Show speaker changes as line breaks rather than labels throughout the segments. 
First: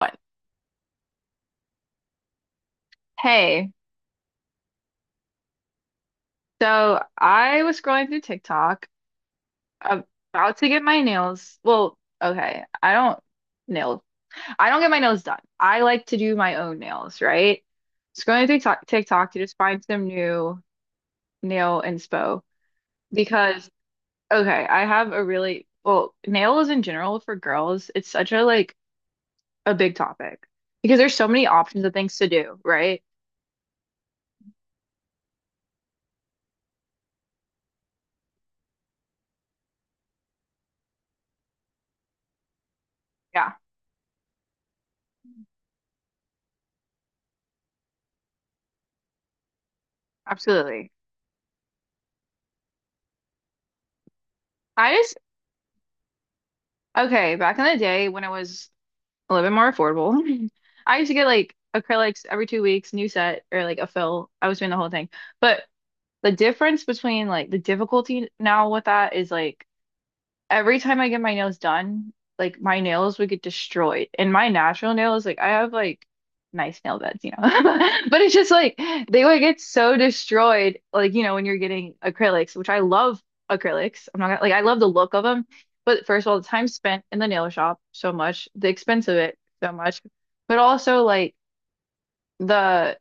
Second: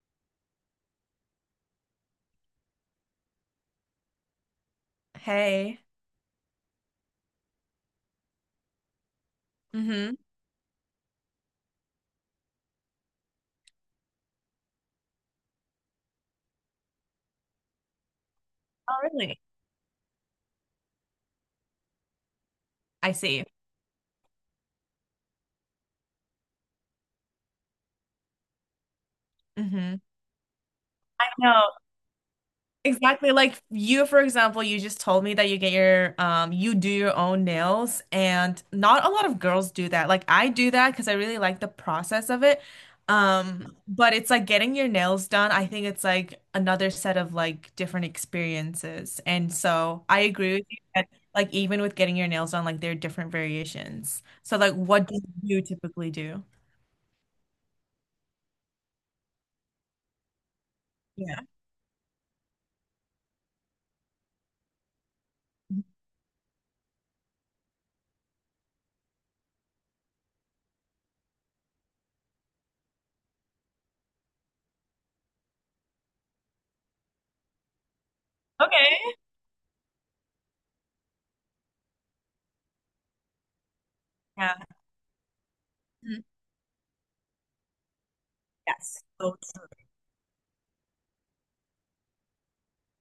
One. Hey,
Hey.
so I was scrolling through TikTok
Mm-hmm.
about to get my nails. Well, okay, I don't nail. I don't get my nails done. I like to do my own nails, right? Scrolling through TikTok,
Oh,
TikTok to
really?
just find some new nail inspo
I see.
because okay, I have a really well, nails in general for girls, it's such a like a
Mm-hmm.
big topic because there's so many
No,
options of things to do, right?
exactly. Like you, for example, you just told me that you get your you do your own nails, and not a lot of girls do that. Like, I do that because I really like the process of it.
Yeah,
But it's like getting your nails done, I think it's like another set of like different experiences. And so I agree with you
absolutely.
that like, even with getting your nails done, like there are different variations. So like,
I
what
just
do you typically do?
Okay, back in the day when it was a little bit more affordable. I used to get
Yeah.
like acrylics every 2 weeks, new set or like a fill. I was doing the whole thing. But the difference between like the difficulty now with that is like every time I get my nails done, like my nails would get destroyed. And my natural nails, like I have like nice nail beds, you know. But it's just like
Okay.
they would get so destroyed, like, you know, when you're getting acrylics, which I love acrylics. I'm not gonna like
Yeah.
I love the look of them. But first of all, the time spent in the nail shop so much, the
Yes.
expense of
So
it so
true.
much, but also like the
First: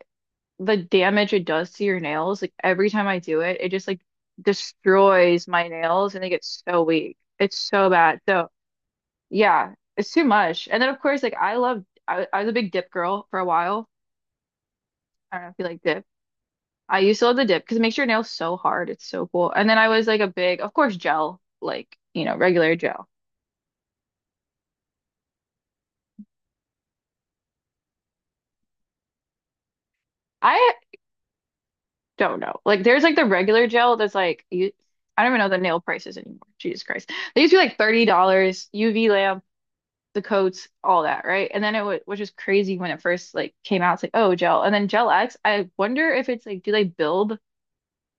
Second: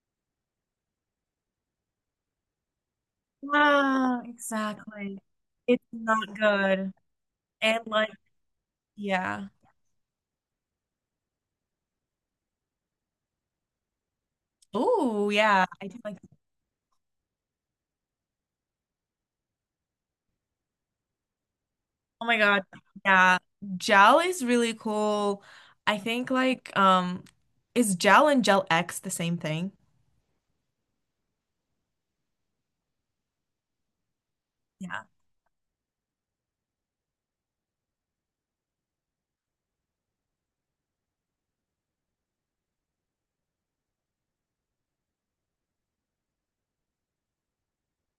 the damage it does to your nails, like every time I do it, it just like
Ah, exactly.
destroys my
It's
nails and they
not
get so
good.
weak. It's
And
so
like,
bad. So
yeah.
yeah, it's too much. And then of course, like I was a big dip girl for a while.
Oh,
I don't know if
yeah.
you like
I do
dip.
like,
I used to love the dip because it makes your nails so hard. It's so cool. And then I was like a big, of course, gel, like, you
oh
know,
my God.
regular gel.
Yeah. Gel is really cool. I think like, is gel and gel X the same thing?
I don't know. Like there's like the regular gel that's like you
Yeah.
I don't even know the nail prices anymore. Jesus Christ. They used to be like $30, UV lamp, the coats, all that, right? And then it w was just crazy when it first like came out. It's like, oh, gel. And then Gel X, I wonder if it's like, do they build?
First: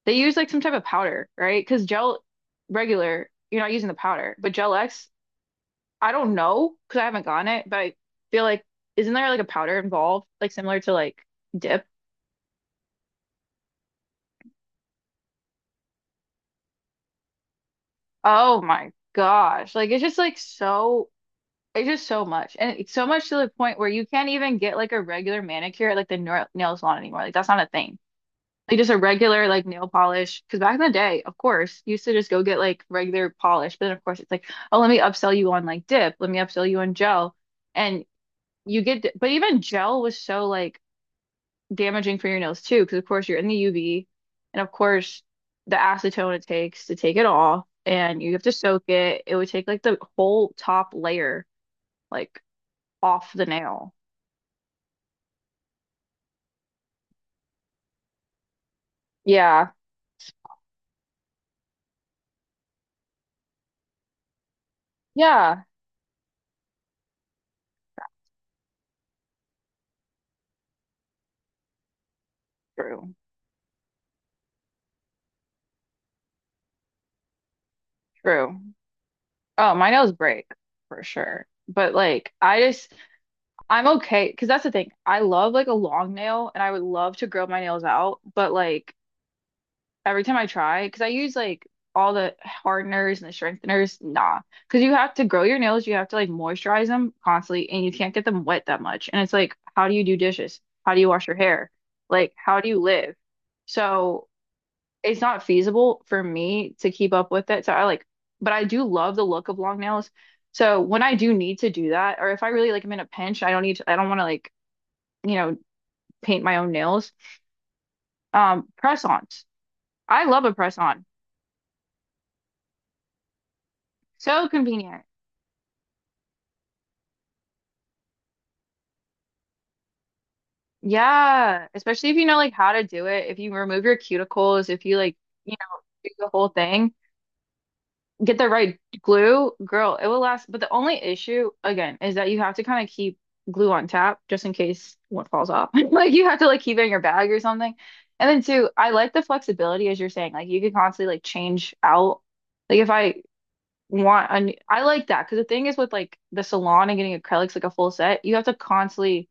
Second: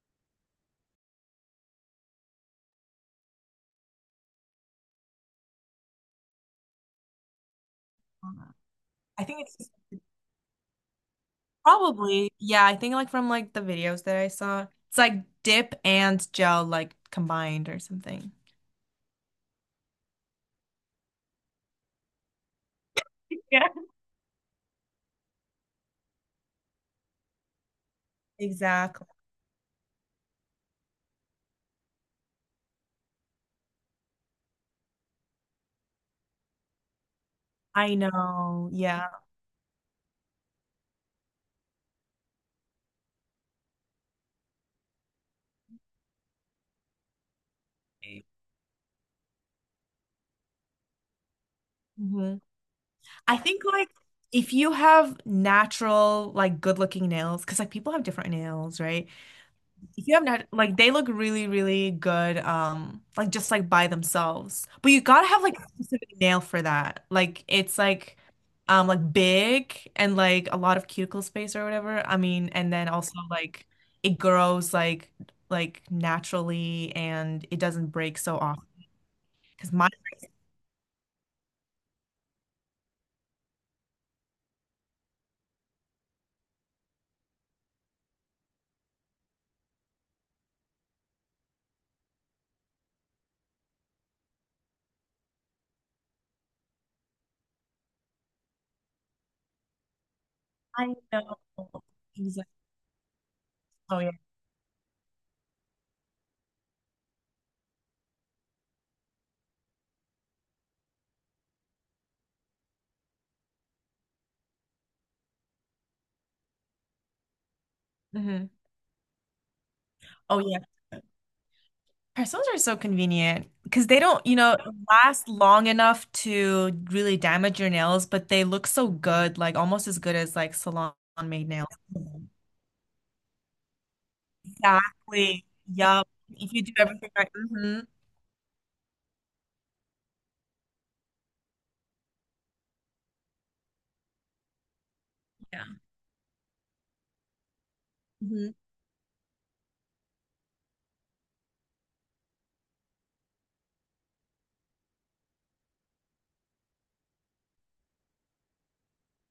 They use like some type of powder, right? Because gel regular, you're not using the powder, but Gel X, I don't know because I haven't gotten it, but I
I don't
feel
know.
like isn't
I
there like
think
a
it's
powder involved, like similar to like dip?
probably, yeah, I think like from like the videos that I saw, it's like dip and gel like combined or something.
Oh my gosh, like it's just like so. It's just so much, and it's so much to the
Yeah.
point where you can't even get like a regular manicure at like the nail salon anymore. Like that's not a thing. Like just a
Exactly.
regular like nail polish. Because back in the day, of course, you used to just go get like regular polish. But then of course it's like, oh, let me upsell you on like dip. Let me upsell you on gel.
I
And
know.
you get,
Yeah.
but even gel was so like damaging for your nails too. Because of course you're in the UV, and of course the acetone it takes to take it off, and you have to soak it. It would take like the whole top layer like
Mhm.
off
I
the
think like,
nail.
if you have natural, like good looking nails, because like people have different nails, right?
Yeah,
If you have nat like they look really, really good, like just like by themselves. But you gotta have like
yeah,
a specific nail for that. Like it's like big and like a lot of cuticle space or whatever. I mean, and then also
true,
like it grows like naturally and it doesn't break so
true.
often.
Oh,
Because
my
mine,
nails break for sure. But like, I'm okay because that's the thing. I love like a long nail and I would love to grow my nails out, but like every time I try, because I use like all the hardeners and the strengtheners, nah. Because you have to grow your nails, you have to like moisturize them constantly and you can't get them wet that much. And it's like, how do you do dishes?
I
How do you wash
know.
your hair? Like,
Exactly.
how do you live?
Oh yeah.
So it's not feasible for me to keep up with it. So I like, but I do love the look of long nails. So when I do need to do that, or if I really like am in a pinch, I don't need to, I don't want to like you know, paint my own nails.
Hmm.
Press-ons. I
Oh
love a
yeah.
press-on.
Parcels are so convenient because they don't, you
So
know,
convenient.
last long enough to really damage your nails, but they look so good, like almost as good as like salon made
Yeah,
nails.
especially if you
Mhm.
know like how to do it. If you remove your cuticles, if you like,
Exactly.
you know,
Yup.
do the whole
If you do
thing,
everything right. Hmm.
get the right glue, girl, it will last. But the only issue, again, is that you have to kind of keep glue on tap just in case one falls
Yeah.
off. Like you have to like keep it in your bag or something. And then
Hmm.
too, I like the flexibility as you're saying. Like you could constantly like change out. Like if I want a new, I like that because the thing is with like the salon and getting acrylics like a full set, you have to constantly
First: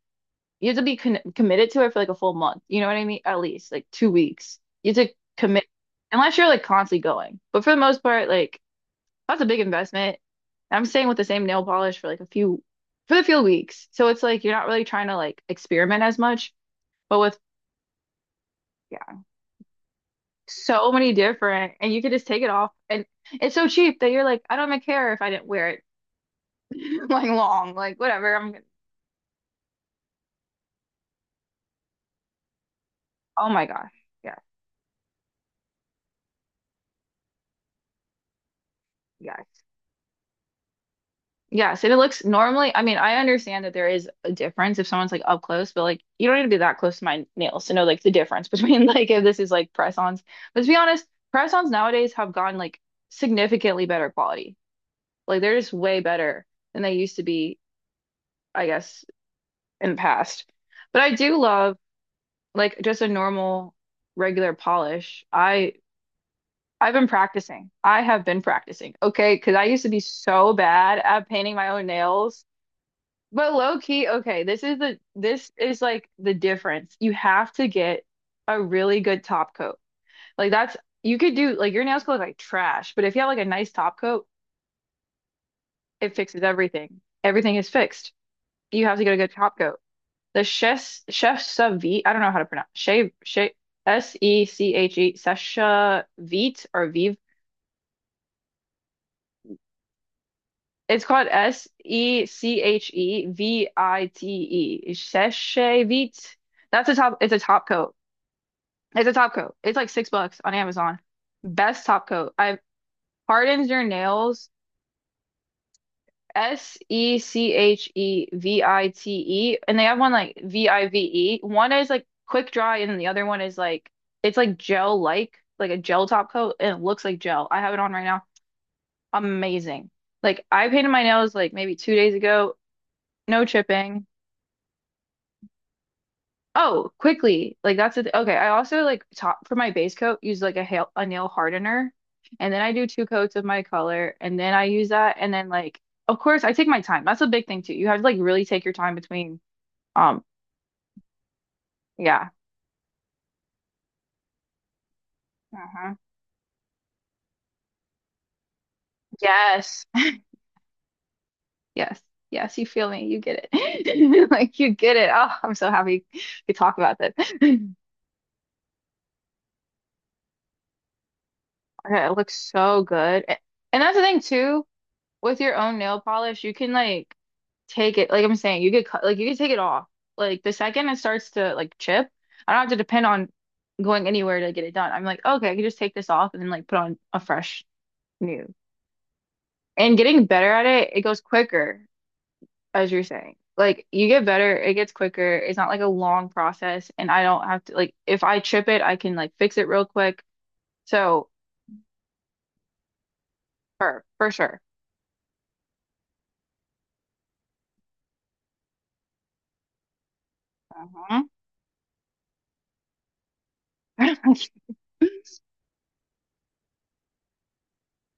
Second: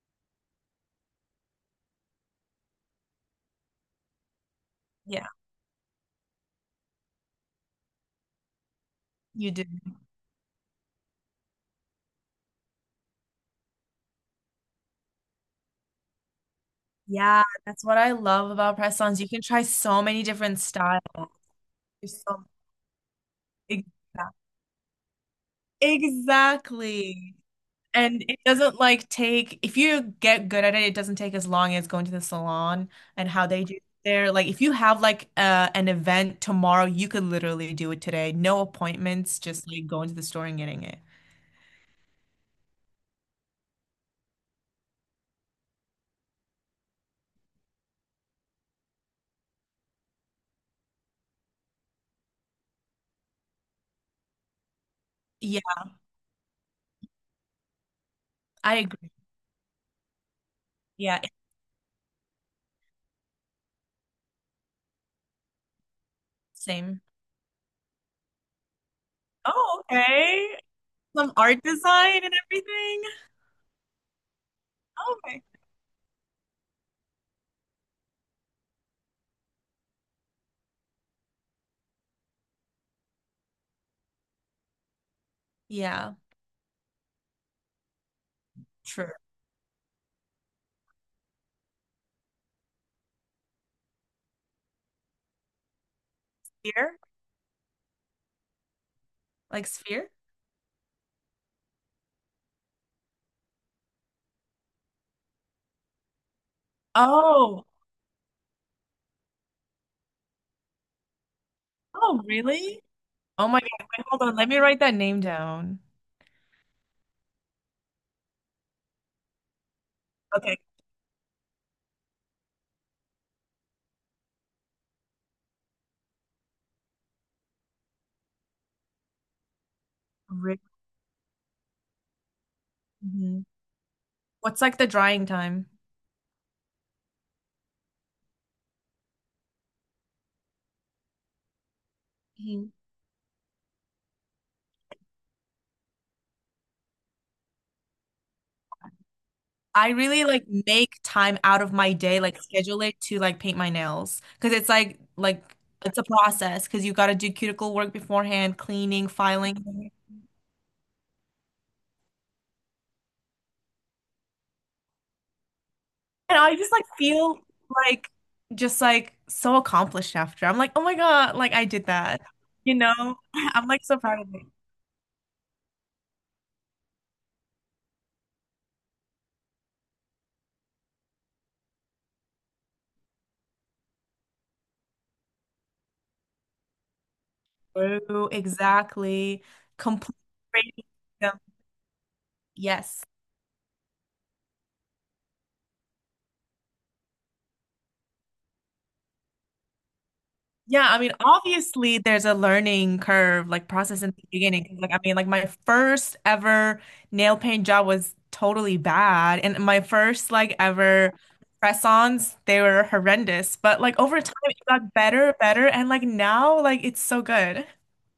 you have to be con committed to it for like a full month. You know what I mean? At least like 2 weeks. You have to
Yeah,
commit unless you're like constantly going. But for the most part, like that's a
you
big
do.
investment. I'm staying with the same nail polish for like a few for the few weeks. So it's like you're not really trying to like experiment as much, but with
Yeah, that's what I love about
yeah,
press-ons. You can try so many different
so
styles.
many different and you could
There's
just take
so
it off and it's so cheap
Exac-
that you're like, I don't even care if I didn't wear it like
Exactly.
long, like
And
whatever.
it
I'm gonna,
doesn't like take, if you get good at it, it doesn't take as long as going to the salon and how
oh
they
my
do
gosh.
there.
Yeah,
Like if you have like an event tomorrow, you could literally do it today. No appointments,
yeah.
just like going to the store and getting it.
Yes, and it looks normally, I mean, I understand that there is a difference if someone's like up close, but like you don't need to be that close to my nails to know like the difference between like if this is like press-ons. But to be honest, press-ons nowadays have gotten like significantly better quality. Like they're
Yeah,
just way better than they used to be, I
I
guess,
agree.
in the past. But I
Yeah, it's
do love like just a normal regular polish. I
the
I've
same.
been practicing. I have been practicing. Okay, because I
Oh,
used to be so
okay.
bad at
Some
painting
art
my own
design and
nails.
everything.
But low key, okay,
Okay.
this is like the difference. You have to get a really good top coat. Like that's you could do like your nails could look like trash, but if you have like a nice top coat,
Yeah,
it fixes everything. Everything is fixed. You have to
true.
get a good top coat. The chef Savit, I don't know how to pronounce shave SECHE Sesha Vite or
Here?
Vive.
Like Sphere?
It's called SECHEVITE. Seshevit. That's a top. It's a
Oh,
top coat. It's a top coat. It's like $6 on Amazon. Best top
oh,
coat. I
really? Oh my
hardens your
God. Wait, hold on.
nails.
Let me write that name down.
SECHEVITE. And they have one like
Okay.
VIVE. One is like quick dry, and then the other one is like it's like gel like a gel top coat, and it looks like gel. I have it on right now. Amazing. Like
Ri-
I painted my nails like maybe 2 days ago.
Mhm.
No chipping.
What's like the drying time?
Oh, quickly. Like that's the th okay. I also like top for my base coat use like a nail hardener, and then
Mhm.
I do two coats of my color, and then I use that, and then like of course I take my time. That's a big thing too. You have to like really take your time between
I
um
really like make time out of my day,
yeah.
like schedule it to like paint my nails because it's like
Hmm.
it's a process because you got to do cuticle work beforehand, cleaning,
Yes.
filing.
Yes. Yes, you feel me. You get it. Like you get it. Oh, I'm so happy
And
we
I just
talk
like
about this.
feel like just like so accomplished after. I'm like, oh my God, like I did
Okay, it
that.
looks
You
so
know,
good. A-
I'm
And
like
that's
so
the thing
proud of me.
too. With your own nail polish, you can like take it, like I'm saying, you could cut, like you could take it off. Like the second it starts to like chip, I don't have to depend on going anywhere to get it done. I'm like, okay, I can just take this off and then like put on a fresh
True,
new.
exactly.
And
Complete
getting better at it, it goes
freedom.
quicker, as
Yes.
you're saying. Like you get better, it gets quicker. It's not like a long process, and I don't have to like if I chip it, I can like fix it real quick.
Yeah, I mean,
So,
obviously there's a learning curve, like process
for
in the
for sure.
beginning. 'Cause, like, I mean, like my first ever nail paint job was totally bad. And my first like ever
Uh-huh.
press-ons, they were horrendous. But like over time it got better, better, and like now, like it's so good.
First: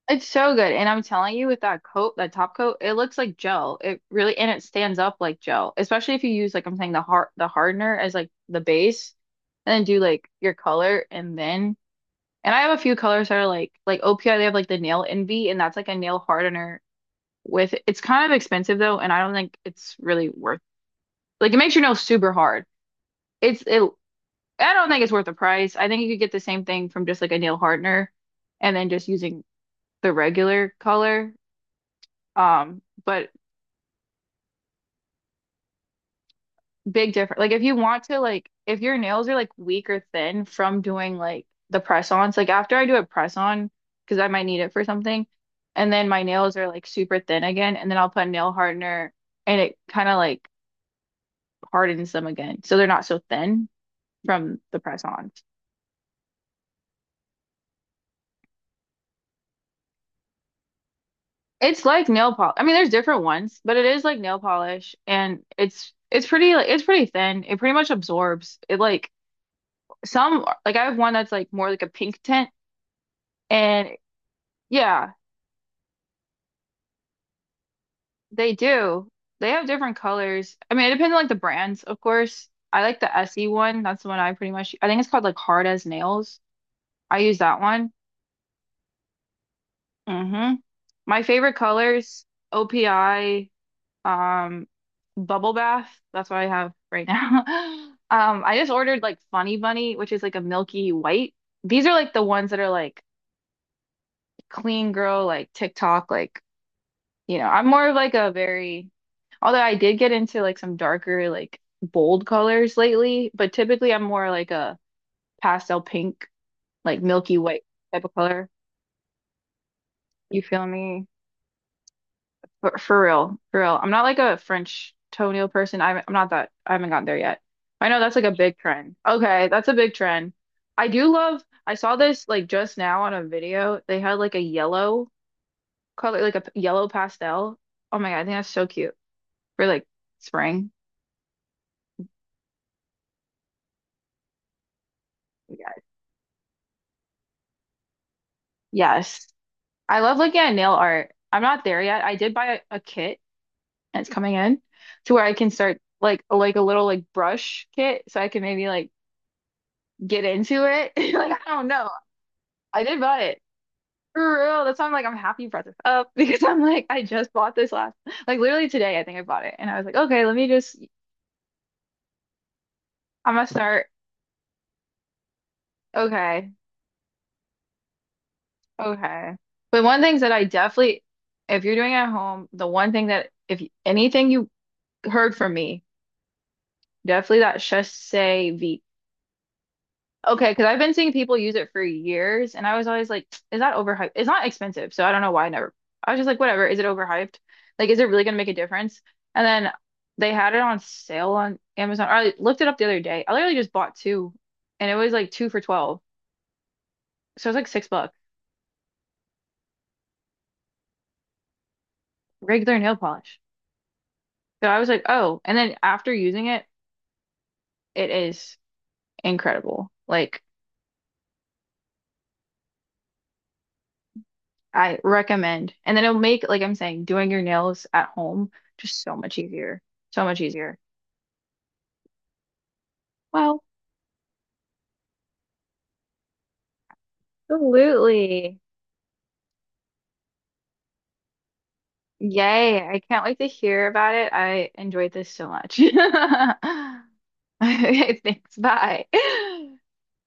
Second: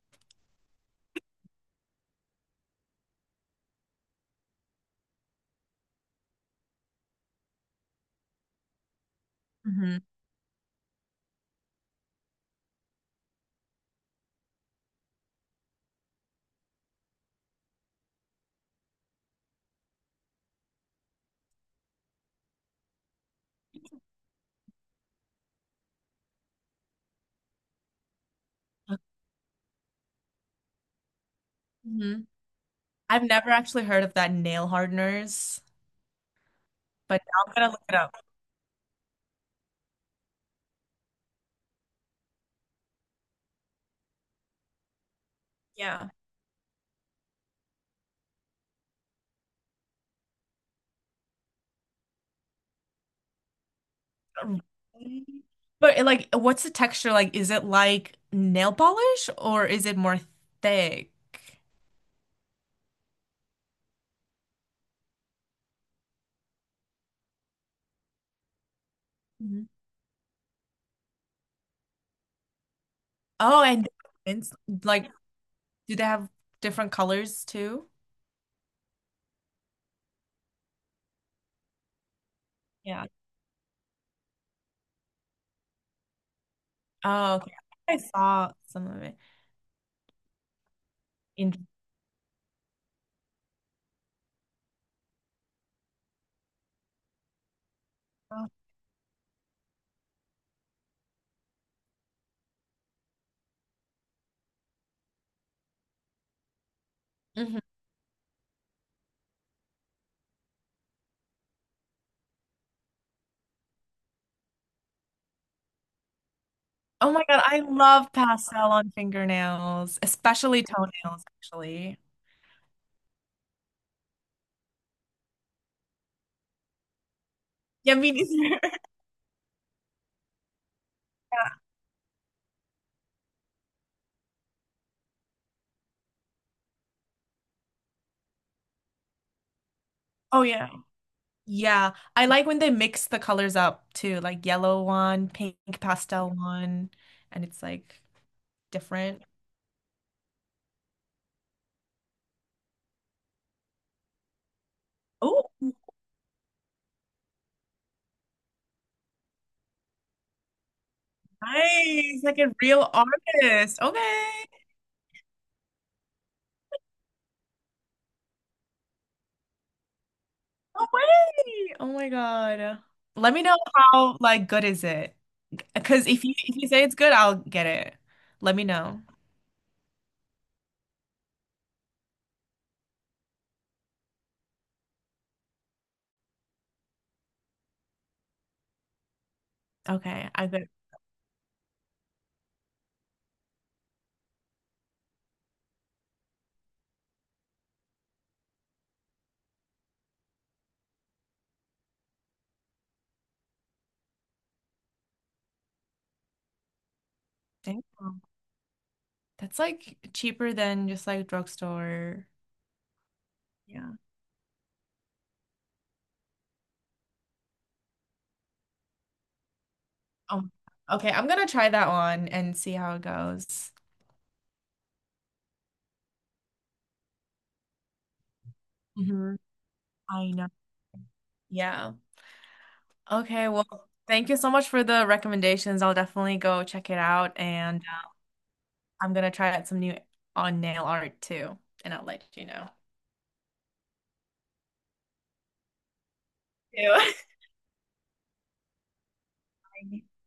It's so good. And I'm telling you, with that coat, that top coat, it looks like gel. It really, and it stands up like gel, especially if you use, like I'm saying, the hardener as like the base and then
Hmm.
do like your color. And then, and I have a few colors that are like OPI, they have like the Nail Envy, and that's like a nail hardener with, it's kind of expensive though. And I don't think it's really worth, like it makes your nails super hard. It's, it, I don't think it's worth the price. I think you could get the same thing from just like a nail hardener and then just using the regular color.
Hmm. I've
But
never actually heard of that nail hardeners,
big
but
difference.
now
Like
I'm
if
gonna
you
look it
want
up.
to like if your nails are like weak or thin from doing like the press ons, like after I do a press on, because I might need it for something, and
Yeah.
then my nails are like super thin again, and then I'll put a nail hardener and it kind of like hardens them again. So they're not so thin from the press
Really?
ons.
But like, what's the texture like? Is it like nail polish or is it more thick?
It's like nail polish. I mean, there's different ones, but it is like nail polish and it's pretty like it's pretty thin. It pretty much absorbs. It like
Mhm.
some like I have one that's like more like a pink tint
Oh, and
and
it's, like,
yeah,
do they have different colors too?
they do. They have different colors. I mean, it depends on like the brands, of course. I like
Yeah.
the Essie one. That's the one I pretty much I think it's called like Hard as Nails. I
Oh,
use
okay.
that one.
I saw some of it
Hmm. My favorite
in.
colors, OPI, um, Bubble Bath. That's what I have right now.
Oh,
I just ordered like Funny Bunny, which is like a milky white. These are like the ones that are like clean girl, like TikTok, like you know,
mhm.
I'm more of like a very, although I did get into like some darker, like bold colors lately, but typically I'm more like a pastel pink, like
Oh my
milky
God, I
white type
love
of color.
pastel on fingernails,
You
especially
feel me?
toenails, actually.
For real, for real. I'm not like a French toenail person. I'm not that, I haven't gotten there yet. I
Yeah,
know
me
that's like a big
neither.
trend. Okay, that's a big trend. I do love, I saw this like just now on a video. They had like a yellow color, like a yellow pastel. Oh my God, I think that's so cute for like
Oh yeah.
spring.
Yeah, I like when they mix the colors up too, like yellow one, pink pastel one, and it's like different.
Yes. I love looking at nail art. I'm not there yet. I did buy a kit and it's coming in to where I
Oh,
can start like a little like brush kit so I can maybe like get into it. Like I don't know.
nice. Like a
I
real
did buy it.
artist. Okay.
For real. That's why I'm like I'm happy you brought this up because I'm like I just bought this last like literally today I think I bought it and I was like, okay, let me just
No way. Oh my God. Let
I'm
me
gonna
know
start.
how like good is it. Because
Okay.
if you say it's good, I'll get it. Let me know.
Okay. But one thing that I definitely if you're doing it at home, the one thing that if anything you heard from me definitely that Chassé V.
Okay, I
Okay,
got
because I've been seeing people use it for years, and I was always like, is that overhyped? It's not expensive, so I don't know why I never. I was just like, whatever, is it overhyped? Like, is it really gonna make a difference? And then they had it on sale on Amazon. Or I looked it up the other day. I literally just bought two, and it was like two for 12. So it was like
Damn.
$6,
That's like cheaper than just like drugstore.
regular nail polish.
Yeah.
So I was like, oh. And then after using it, it is incredible. Like,
Um, okay, I'm gonna try that one and see how it goes.
I recommend. And then it'll make, like I'm saying, doing your nails at home just so much
Mhm.
easier. So
I
much
know.
easier.
Yeah. Okay.
Well,
Well, thank you so much for the recommendations. I'll definitely go check it out, and
absolutely.
I'm gonna try out some new on nail art too, and I'll let you know.
Yay. I can't wait to hear about it. I enjoyed this so much.
Ew.
Thanks. Bye.